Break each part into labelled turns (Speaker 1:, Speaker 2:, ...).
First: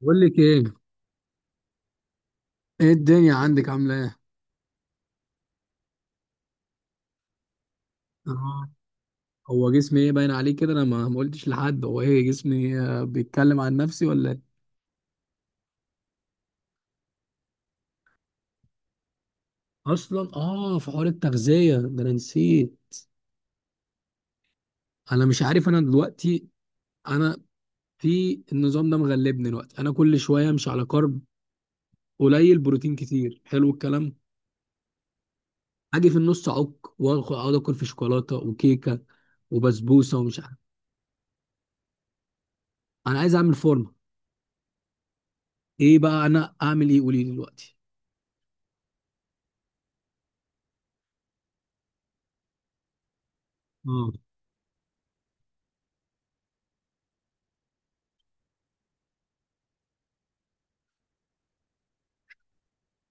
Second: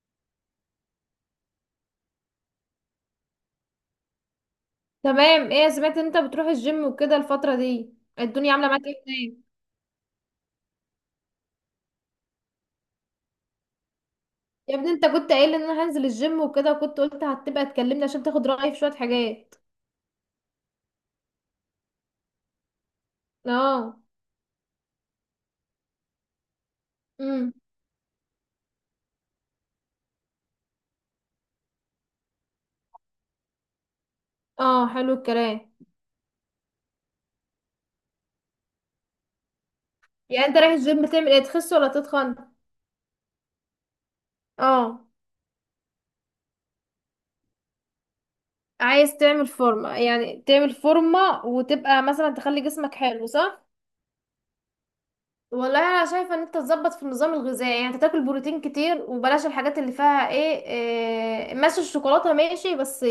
Speaker 1: بقول لك ايه. ايه الدنيا عندك عامله ايه؟
Speaker 2: تمام، ايه سمعت ان انت بتروح الجيم وكده الفترة دي الدنيا عاملة
Speaker 1: آه.
Speaker 2: معاك ايه هناك؟
Speaker 1: هو جسمي ايه باين عليه كده؟ انا ما قلتش لحد. هو ايه جسمي؟ بيتكلم عن نفسي ولا ايه؟
Speaker 2: يا ابني، انت كنت قايل ان انا هنزل الجيم وكده وكنت قلت هتبقى تكلمني عشان تاخد رأيي في شوية حاجات.
Speaker 1: اصلا اه في حوار التغذيه ده انا نسيت.
Speaker 2: اه.
Speaker 1: انا مش عارف انا دلوقتي. انا
Speaker 2: امم.
Speaker 1: في النظام ده مغلبني دلوقتي. انا كل شويه مش على كارب قليل بروتين كتير. حلو الكلام.
Speaker 2: اه، حلو الكلام.
Speaker 1: اجي في النص اعك، واخد اقعد اكل في شوكولاته وكيكه وبسبوسه ومش
Speaker 2: يعني انت
Speaker 1: عارف.
Speaker 2: رايح الجيم تعمل ايه، تخس ولا تتخن؟
Speaker 1: انا عايز اعمل فورمه.
Speaker 2: اه.
Speaker 1: ايه بقى انا اعمل ايه؟ قولي لي دلوقتي.
Speaker 2: عايز تعمل فورمة يعني تعمل فورمة وتبقى مثلا تخلي جسمك حلو صح؟
Speaker 1: اه
Speaker 2: والله انا شايفه ان انت تظبط في النظام الغذائي، يعني انت تاكل بروتين كتير وبلاش الحاجات اللي فيها ايه، إيه ماشي، الشوكولاته ماشي بس.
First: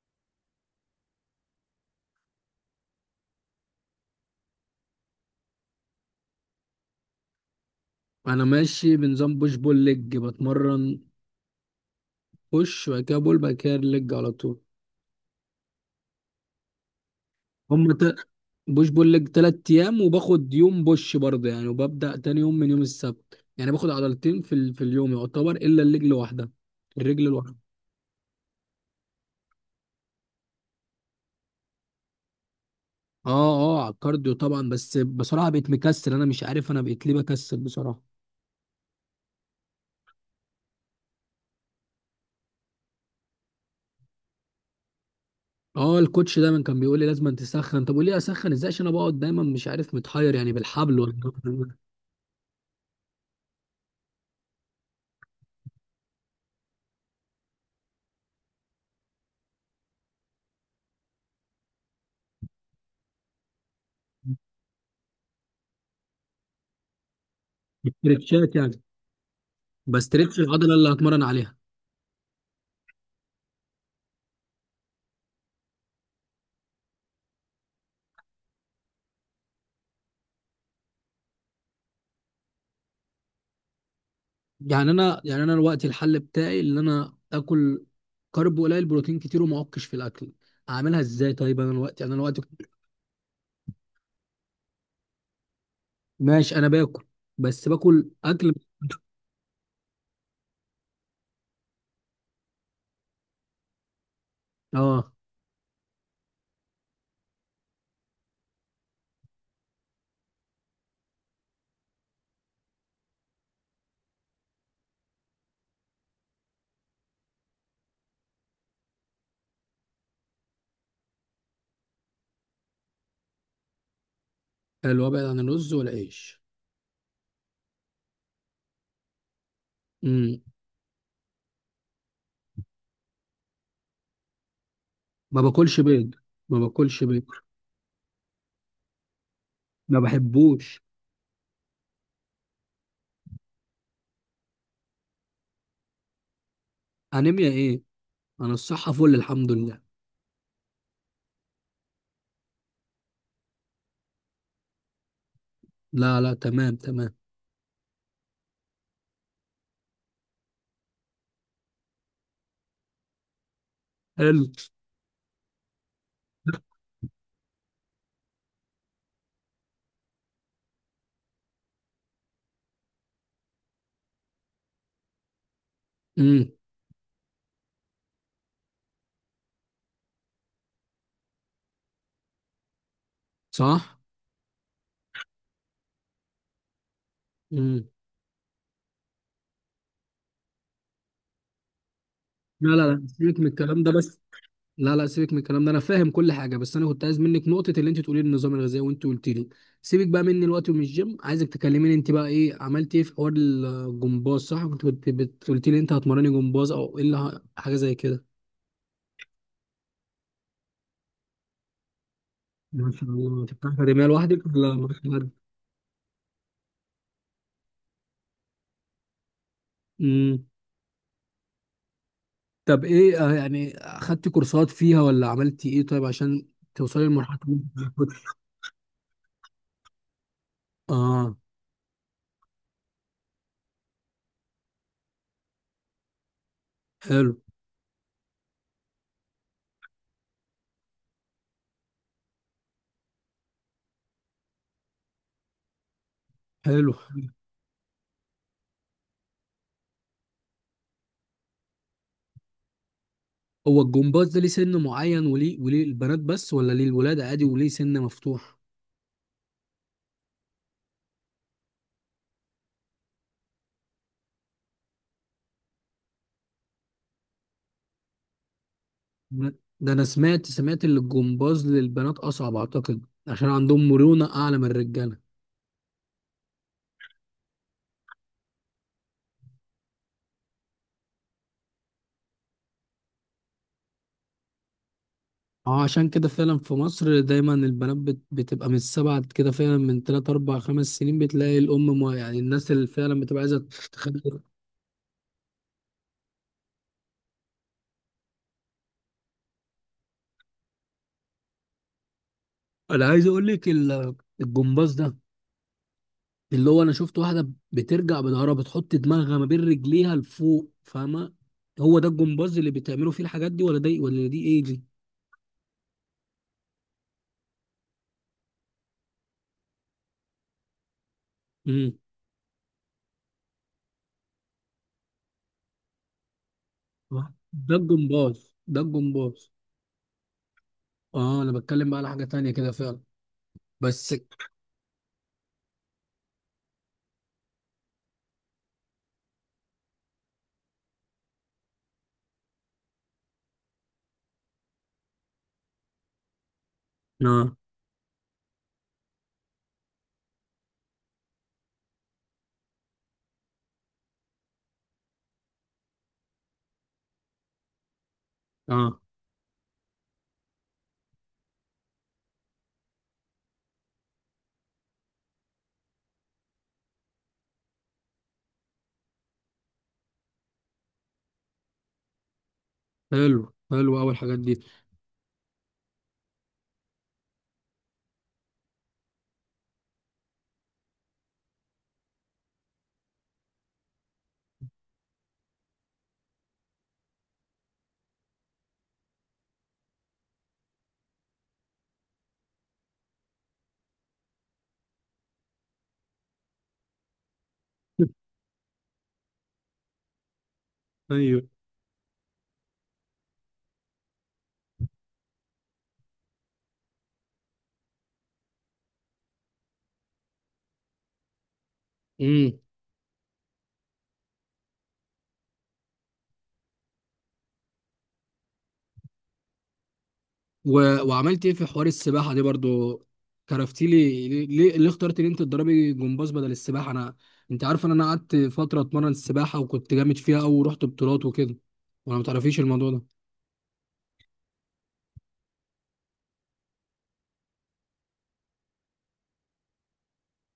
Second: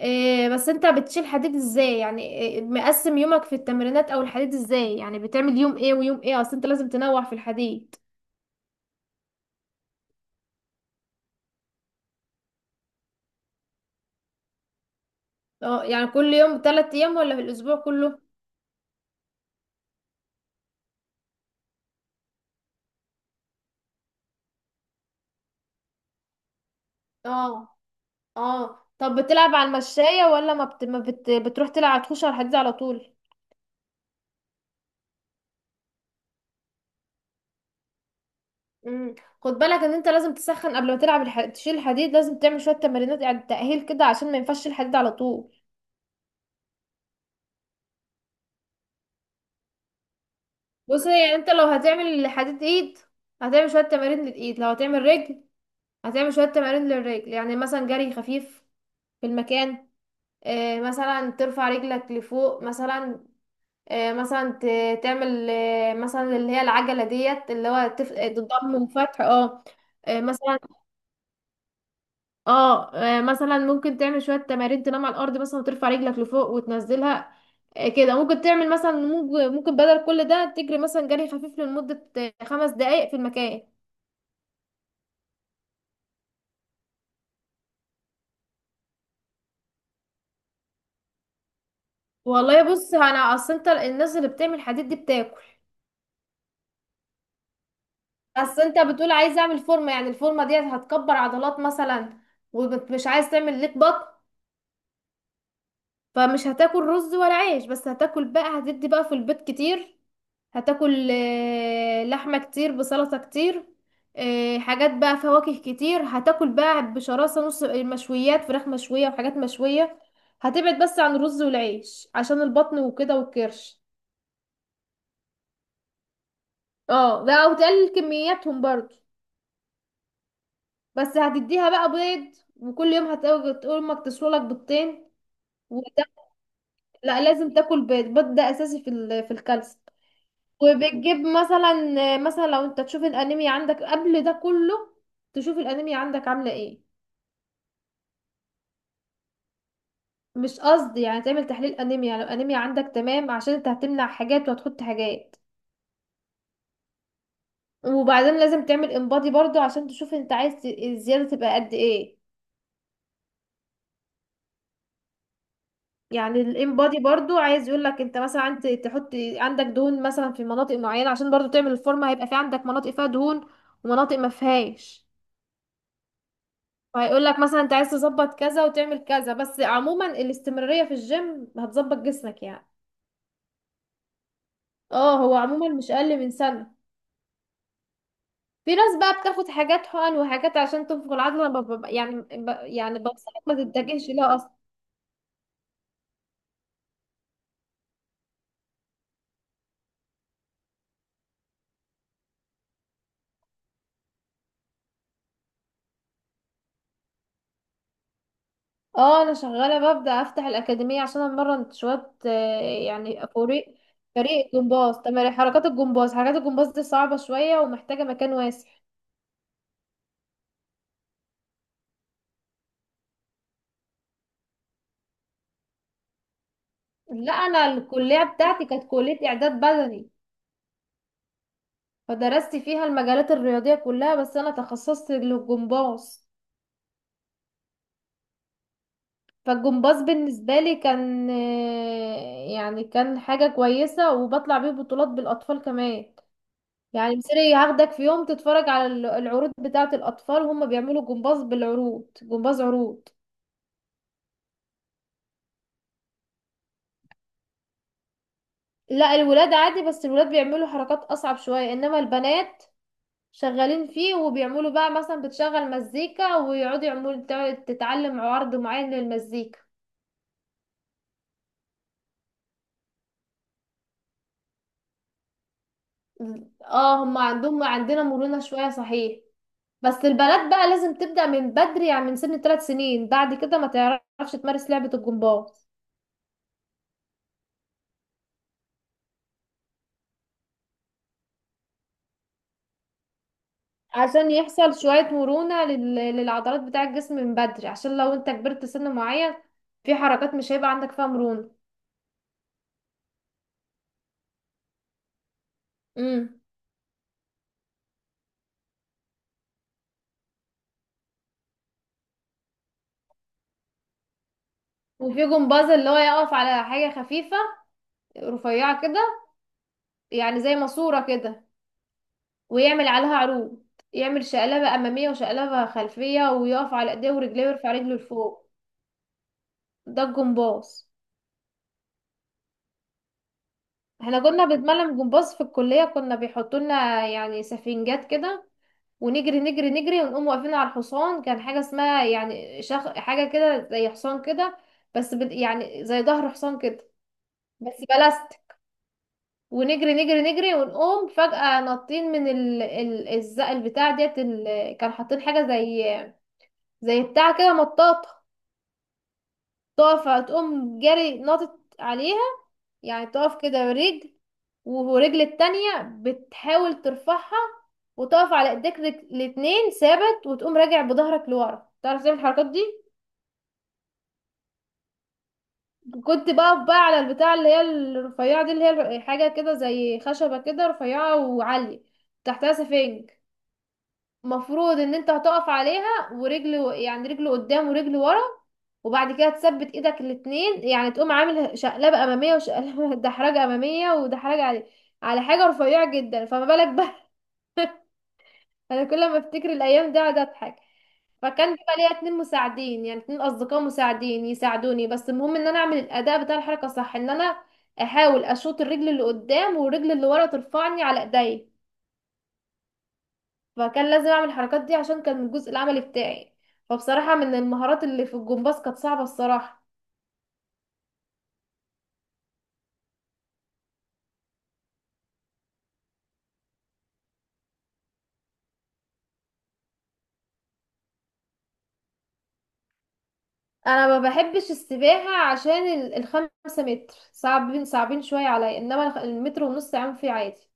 Speaker 2: إيه، بس انت بتشيل حديد ازاي؟ يعني إيه مقسم يومك في التمرينات او الحديد ازاي؟ يعني بتعمل يوم ايه ويوم ايه؟ اصل انت لازم تنوع في الحديد.
Speaker 1: انا ماشي بنظام بوش بول ليج. بتمرن بوش، وبعد كده بول، بعد كده ليج على طول.
Speaker 2: اه، يعني كل يوم، تلات ايام ولا في الاسبوع
Speaker 1: هم ت...
Speaker 2: كله؟
Speaker 1: بوش بول ليج 3 ايام، وباخد يوم بوش برضه يعني. وببدأ تاني يوم من يوم السبت، يعني باخد عضلتين في اليوم، يعتبر الا الرجل واحدة. الرجل الواحدة.
Speaker 2: اه. اه، طب بتلعب على المشاية ولا ما, بت... ما بت... بتروح تلعب تخش على الحديد على طول؟
Speaker 1: اه. اه على الكارديو طبعا. بس بصراحة بقيت مكسل. انا مش عارف انا بقيت ليه بكسل بصراحة.
Speaker 2: امم. خد بالك ان انت لازم تسخن قبل ما تلعب تشيل الحديد، لازم تعمل شوية تمرينات يعني تأهيل كده عشان ما ينفعش تشيل الحديد على طول.
Speaker 1: اه الكوتش دايما كان بيقول لي لازم أن تسخن. طب وليه اسخن؟ ازاي؟ عشان انا بقعد دايما مش عارف متحير يعني، بالحبل
Speaker 2: بص،
Speaker 1: ولا
Speaker 2: يعني انت لو هتعمل حديد ايد هتعمل شوية تمارين للايد، لو هتعمل رجل هتعمل شوية تمارين للرجل، يعني مثلا جري خفيف في المكان. مثلا ترفع رجلك لفوق مثلا. مثلا تعمل، مثلا اللي هي العجلة ديت اللي هو
Speaker 1: استرتشات
Speaker 2: الضم
Speaker 1: يعني؟
Speaker 2: وفتح. اه.
Speaker 1: بسترتش
Speaker 2: مثلا.
Speaker 1: العضلة اللي هتمرن عليها.
Speaker 2: اه، مثلا ممكن تعمل شوية تمارين، تنام على الأرض مثلا وترفع رجلك لفوق وتنزلها. كده ممكن تعمل مثلا، ممكن بدل كل ده تجري مثلا جري خفيف لمدة 5 دقايق في المكان.
Speaker 1: يعني انا، يعني انا الوقت الحل بتاعي اللي انا اكل كارب قليل بروتين كتير وما اعكش في الاكل. اعملها ازاي طيب؟ انا الوقت، يعني انا الوقت.
Speaker 2: والله بص، انا اصل انت الناس اللي بتعمل حديد دي بتاكل.
Speaker 1: ماشي انا باكل، بس باكل اكل.
Speaker 2: بس انت بتقول عايز اعمل فورمه، يعني الفورمه دي هتكبر عضلات مثلا، ومش عايز تعمل ليك بطن.
Speaker 1: اه.
Speaker 2: فمش هتاكل رز ولا عيش، بس هتاكل بقى، هتدي بقى في البيت كتير، هتاكل لحمه كتير بسلطه كتير. حاجات بقى، فواكه كتير هتاكل بقى بشراسه، نص مشويات، فراخ مشويه وحاجات مشويه. هتبعد بس عن الرز والعيش عشان البطن وكده والكرش.
Speaker 1: حلو ابعد عن الرز والعيش.
Speaker 2: اه، ده او تقلل كمياتهم برضو.
Speaker 1: امم.
Speaker 2: بس هتديها بقى بيض، وكل يوم هتقول تقول امك تسوي لك بيضتين.
Speaker 1: ما باكلش
Speaker 2: وده،
Speaker 1: بيض. ما باكلش
Speaker 2: لا
Speaker 1: بيض.
Speaker 2: لازم تاكل بيض، البيض ده اساسي في الكالسيوم.
Speaker 1: ما بحبوش.
Speaker 2: وبتجيب مثلا لو انت تشوف الانيميا عندك قبل ده كله، تشوف الانيميا عندك عامله ايه.
Speaker 1: انيميا ايه؟ انا الصحه فل الحمد لله.
Speaker 2: مش قصدي، يعني تعمل تحليل انيميا لو انيميا عندك تمام، عشان انت هتمنع حاجات وهتحط حاجات.
Speaker 1: لا لا تمام تمام.
Speaker 2: وبعدين لازم تعمل انبادي برضو عشان تشوف انت عايز الزياده تبقى قد ايه.
Speaker 1: حلو.
Speaker 2: يعني الام بادي برضو عايز يقول لك انت مثلا، انت تحط عندك دهون مثلا في مناطق معينه، عشان برضو تعمل الفورمه هيبقى في عندك مناطق فيها دهون ومناطق ما فيهاش.
Speaker 1: امم.
Speaker 2: فهيقول لك مثلا انت عايز تظبط كذا وتعمل كذا، بس عموما الاستمراريه في الجيم هتظبط جسمك يعني.
Speaker 1: صح.
Speaker 2: اه، هو عموما مش اقل من سنه.
Speaker 1: امم.
Speaker 2: في ناس بقى بتاخد حاجات حقن وحاجات عشان تنفخ العضله، انا بب- بب- يعني ب...
Speaker 1: لا لا
Speaker 2: يعني
Speaker 1: لا سيبك
Speaker 2: بنصحك
Speaker 1: من
Speaker 2: ما
Speaker 1: الكلام ده
Speaker 2: تتجهش
Speaker 1: بس.
Speaker 2: لها.
Speaker 1: لا لا سيبك من الكلام ده، انا فاهم كل حاجه. بس انا كنت عايز منك نقطه اللي انت تقولي لي النظام الغذائي، وانت قلت لي. سيبك بقى مني الوقت ومن الجيم. عايزك تكلميني انت بقى ايه عملت ايه في حوار الجمباز. صح كنت قلت لي انت هتمرني جمباز او ايه اللي حاجه زي كده.
Speaker 2: اه، انا شغاله ببدا افتح الاكاديميه عشان امرن شويه.
Speaker 1: ما شاء
Speaker 2: يعني
Speaker 1: الله، تفتح
Speaker 2: فريق
Speaker 1: اكاديميه لوحدك
Speaker 2: فريق
Speaker 1: ولا معاك
Speaker 2: جمباز،
Speaker 1: حد؟
Speaker 2: تمارين حركات الجمباز. حركات الجمباز دي صعبه شويه ومحتاجه مكان واسع.
Speaker 1: امم. طب ايه يعني اخدت كورسات فيها ولا عملتي ايه طيب، عشان توصلي
Speaker 2: لا،
Speaker 1: لمرحله إن
Speaker 2: انا
Speaker 1: أنت تبقى كوتش؟
Speaker 2: الكليه بتاعتي كانت كليه اعداد بدني.
Speaker 1: اه.
Speaker 2: فدرست فيها المجالات الرياضيه كلها، بس انا تخصصت للجمباز.
Speaker 1: حلو.
Speaker 2: فالجمباز بالنسبه لي كان يعني كان حاجه كويسه، وبطلع بيه بطولات بالاطفال كمان.
Speaker 1: حلو.
Speaker 2: يعني مصري هاخدك في يوم تتفرج على العروض بتاعة الأطفال وهم بيعملوا جمباز، بالعروض جمباز عروض.
Speaker 1: هو الجمباز ده ليه سن معين، وليه البنات بس ولا ليه الولاد عادي وليه سن مفتوح؟
Speaker 2: لا، الولاد عادي، بس الولاد بيعملوا حركات أصعب شوية، إنما البنات شغالين فيه، وبيعملوا بقى مثلا بتشغل مزيكا ويقعدوا يعملوا، تتعلم عرض معين للمزيكا.
Speaker 1: ده انا سمعت ان الجمباز للبنات اصعب، اعتقد عشان عندهم مرونة اعلى من الرجالة.
Speaker 2: اه، هم عندنا مرونة شوية صحيح. بس البنات بقى لازم تبدأ من بدري، يعني من سن 3 سنين، بعد كده ما تعرفش تمارس لعبة الجمباز.
Speaker 1: اه عشان كده فعلا في مصر دايما البنات بتبقى من السبعة كده، فعلا من 3 4 5 سنين بتلاقي الام، مو يعني الناس اللي فعلا بتبقى عايزة تخلي.
Speaker 2: عشان يحصل شوية مرونة للعضلات بتاع الجسم من بدري، عشان لو انت كبرت سن معين، في حركات مش هيبقى عندك فيها مرونة.
Speaker 1: انا عايز اقول لك الجمباز ده،
Speaker 2: امم.
Speaker 1: اللي هو انا شفت واحدة بترجع بظهرها بتحط دماغها ما بين رجليها لفوق، فاهمة؟ هو ده الجمباز اللي بتعملوا فيه الحاجات دي ولا ده ولا دي، ايه دي؟
Speaker 2: وفي جمباز اللي هو يقف على حاجة خفيفة رفيعة كده، يعني زي ماسورة كده،
Speaker 1: امم.
Speaker 2: ويعمل عليها عروض. يعمل شقلبة أمامية وشقلبة خلفية، ويقف على إيديه ورجليه ويرفع
Speaker 1: ده
Speaker 2: رجله
Speaker 1: الجمباز
Speaker 2: لفوق.
Speaker 1: ده الجمباز.
Speaker 2: ده الجمباز.
Speaker 1: اه انا بتكلم بقى على حاجة تانية كده فعلا. بس.
Speaker 2: احنا كنا بنتمرن جمباز في الكلية، كنا بيحطولنا يعني سفنجات كده، ونجري نجري نجري ونقوم واقفين على الحصان. كان حاجة اسمها يعني حاجة كده زي حصان كده. يعني زي ظهر حصان كده.
Speaker 1: اه.
Speaker 2: بس بلاست. ونجري نجري نجري ونقوم فجأة نطين من البتاع ديت، كان حاطين حاجة زي بتاع كده مطاطة
Speaker 1: اه
Speaker 2: طافة، تقوم جري ناطط عليها. يعني تقف كده برجل، ورجل التانية بتحاول ترفعها، وتقف على ايديك الاتنين ثابت، وتقوم راجع بظهرك لورا. تعرف تعمل الحركات دي؟
Speaker 1: حلو حلو اول الحاجات دي.
Speaker 2: كنت بقف بقى على البتاع اللي هي الرفيعة دي، اللي هي حاجة كده زي خشبة كده رفيعة وعالية، تحتها سفنج. مفروض ان انت هتقف عليها ورجل، يعني رجل قدام ورجل ورا، وبعد كده تثبت ايدك الاتنين، يعني تقوم عامل شقلبة امامية وشقلبة دحرجة امامية، ودحرجة على حاجة رفيعة جدا، فما بالك بقى. انا كل ما افتكر الايام دي اقعد اضحك.
Speaker 1: ايوه.
Speaker 2: فكان بيبقى ليا اتنين مساعدين، يعني اتنين اصدقاء مساعدين يساعدوني، بس المهم ان انا اعمل الاداء بتاع الحركة صح، ان انا احاول اشوط الرجل اللي قدام، والرجل اللي ورا ترفعني على ايديا.
Speaker 1: امم.
Speaker 2: فكان لازم اعمل الحركات دي عشان كان من الجزء العملي بتاعي. فبصراحة، من المهارات اللي في الجمباز كانت صعبة الصراحة.
Speaker 1: و... وعملت ايه في حوار السباحة دي برضو؟ كرفتي لي ليه اخترت ان انت تدربي جمباز بدل السباحة؟ انا انت عارف ان انا قعدت فترة اتمرن السباحة وكنت جامد فيها، او رحت بطولات وكده، ولا ما تعرفيش الموضوع ده؟
Speaker 2: انا ما بحبش السباحة، عشان الخمسة متر صعبين صعبين شوية عليا، انما المتر ونص عام فيه عادي.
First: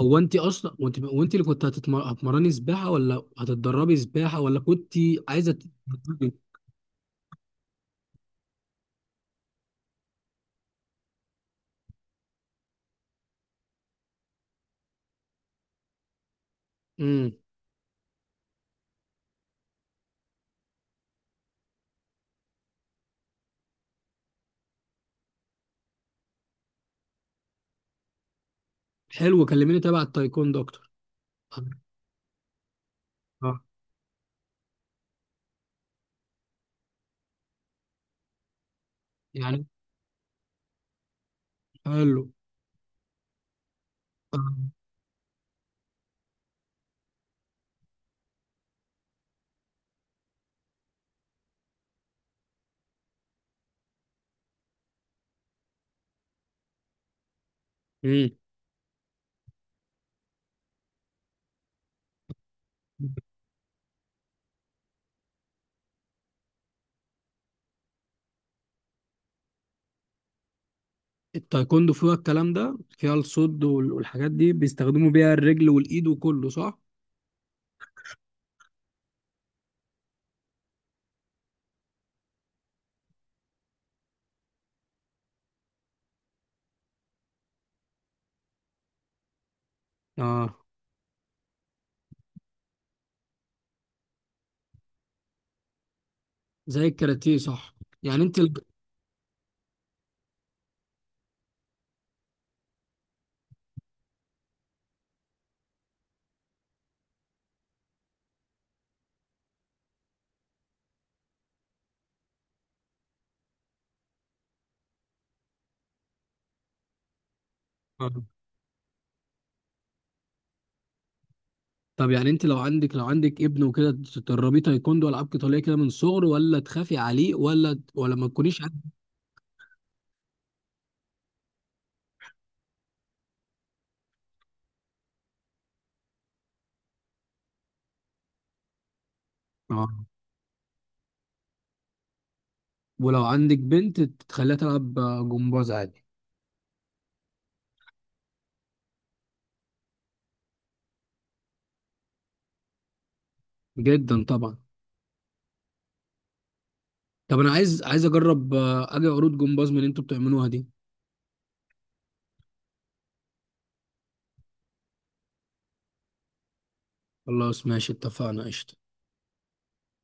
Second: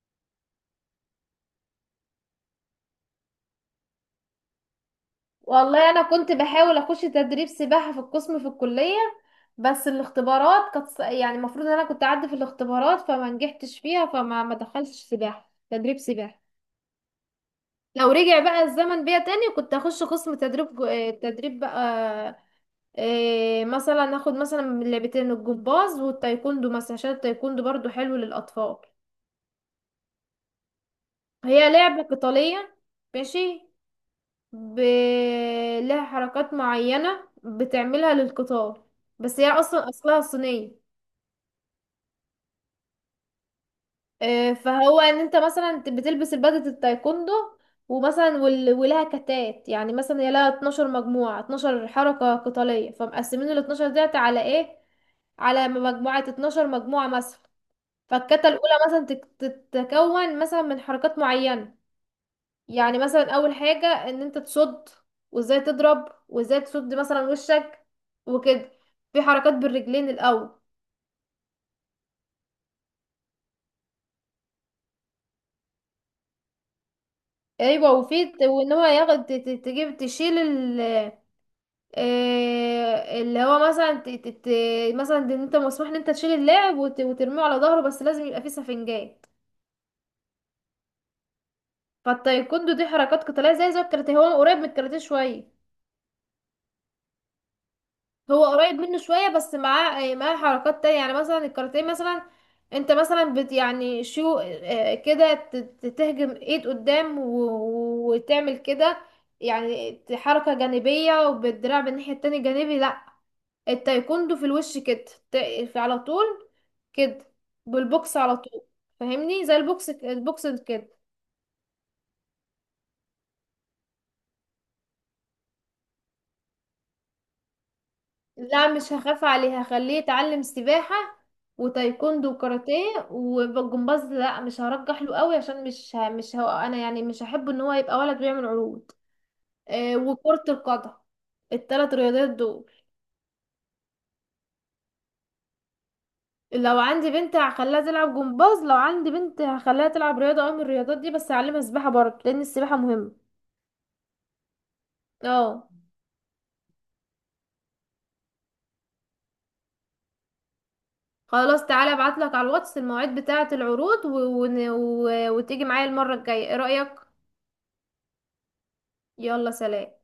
Speaker 1: هو انت اصلا وانت اللي كنت هتمرني سباحة ولا هتتدربي سباحة، ولا كنت عايزة
Speaker 2: والله انا كنت
Speaker 1: تتمرني؟
Speaker 2: بحاول اخش تدريب سباحة في القسم في الكلية، بس الاختبارات كانت يعني المفروض ان انا كنت اعدي في الاختبارات، فما نجحتش فيها، فما ما دخلتش سباحة، تدريب سباحة.
Speaker 1: امم.
Speaker 2: لو رجع بقى الزمن بيا تاني، كنت اخش قسم تدريب تدريب بقى. إيه، مثلا اخد مثلا من لعبتين، الجمباز والتايكوندو مثلا، عشان التايكوندو برضو حلو للاطفال.
Speaker 1: حلو كلميني تبع التايكوندو اكتر.
Speaker 2: هي لعبة قتالية. ماشي. ب... لها حركات معينة بتعملها للقتال. بس هي
Speaker 1: يعني.
Speaker 2: اصلا اصلها صينية.
Speaker 1: حلو.
Speaker 2: إيه،
Speaker 1: آه.
Speaker 2: فهو ان انت مثلا بتلبس البدلة التايكوندو. ومثلا ولها كتات، يعني مثلا هي لها 12 مجموعة، 12 حركة قتالية، فمقسمين ال 12 ديت على ايه، على مجموعة 12 مجموعة مثلا.
Speaker 1: امم.
Speaker 2: فالكتة الأولى مثلا تتكون مثلا من حركات معينة. يعني مثلا أول حاجة إن أنت تصد، وإزاي تضرب وإزاي تصد مثلا وشك، وكده. في حركات بالرجلين الأول.
Speaker 1: التايكوندو فيها الكلام ده، فيها الصد والحاجات دي بيستخدموا بيها الرجل والايد وكله صح؟
Speaker 2: أيوة، وفي وإن هو ياخد ت- ت- تجيب تشيل ال، اللي هو مثلا مثلا إن أنت مسموح إن أنت تشيل اللاعب وترميه على ظهره، بس لازم يبقى فيه سفنجات.
Speaker 1: اه.
Speaker 2: فالتايكوندو دي حركات قتالية، زي الكاراتيه، هو قريب من الكاراتيه شوية.
Speaker 1: زي الكاراتيه صح. يعني انت
Speaker 2: هو قريب منه شوية، بس معاه حركات تانية، يعني مثلا الكاراتيه مثلا. انت مثلا بت يعني شو كده تهجم ايد قدام وتعمل كده، يعني حركة جانبية وبالدراع بالناحية التانية، جانبي لا. التايكوندو في الوش كده ت- في على طول كده،
Speaker 1: آه.
Speaker 2: بالبوكس على طول. فاهمني زي البوكس، البوكس كده.
Speaker 1: طب يعني انت لو عندك ابن وكده، تدربيه تايكوندو والعاب قتاليه كده من صغره ولا تخافي عليه ولا ما تكونيش
Speaker 2: لا، مش هخاف عليه، هخليه يتعلم سباحة وتايكوندو وكاراتيه والجمباز، لا مش هرجح له قوي عشان مش هو، انا يعني مش هحب ان هو يبقى ولد بيعمل عروض. آه،
Speaker 1: اه؟
Speaker 2: وكرة القدم، التلات رياضات دول.
Speaker 1: ولو عندك بنت تخليها تلعب جمباز عادي.
Speaker 2: لو عندي بنت هخليها تلعب جمباز، لو عندي بنت هخليها تلعب رياضة او من الرياضات دي، بس هعلمها سباحة برضه لان السباحة مهمة.
Speaker 1: جدا طبعا.
Speaker 2: اه.
Speaker 1: طب انا عايز اجرب اجي عروض جمباز من اللي انتوا بتعملوها دي.
Speaker 2: خلاص، تعالى ابعتلك على الواتس المواعيد بتاعة العروض وتيجي معايا المرة الجاية، ايه رأيك؟
Speaker 1: خلاص ماشي اتفقنا قشطه.
Speaker 2: يلا سلام.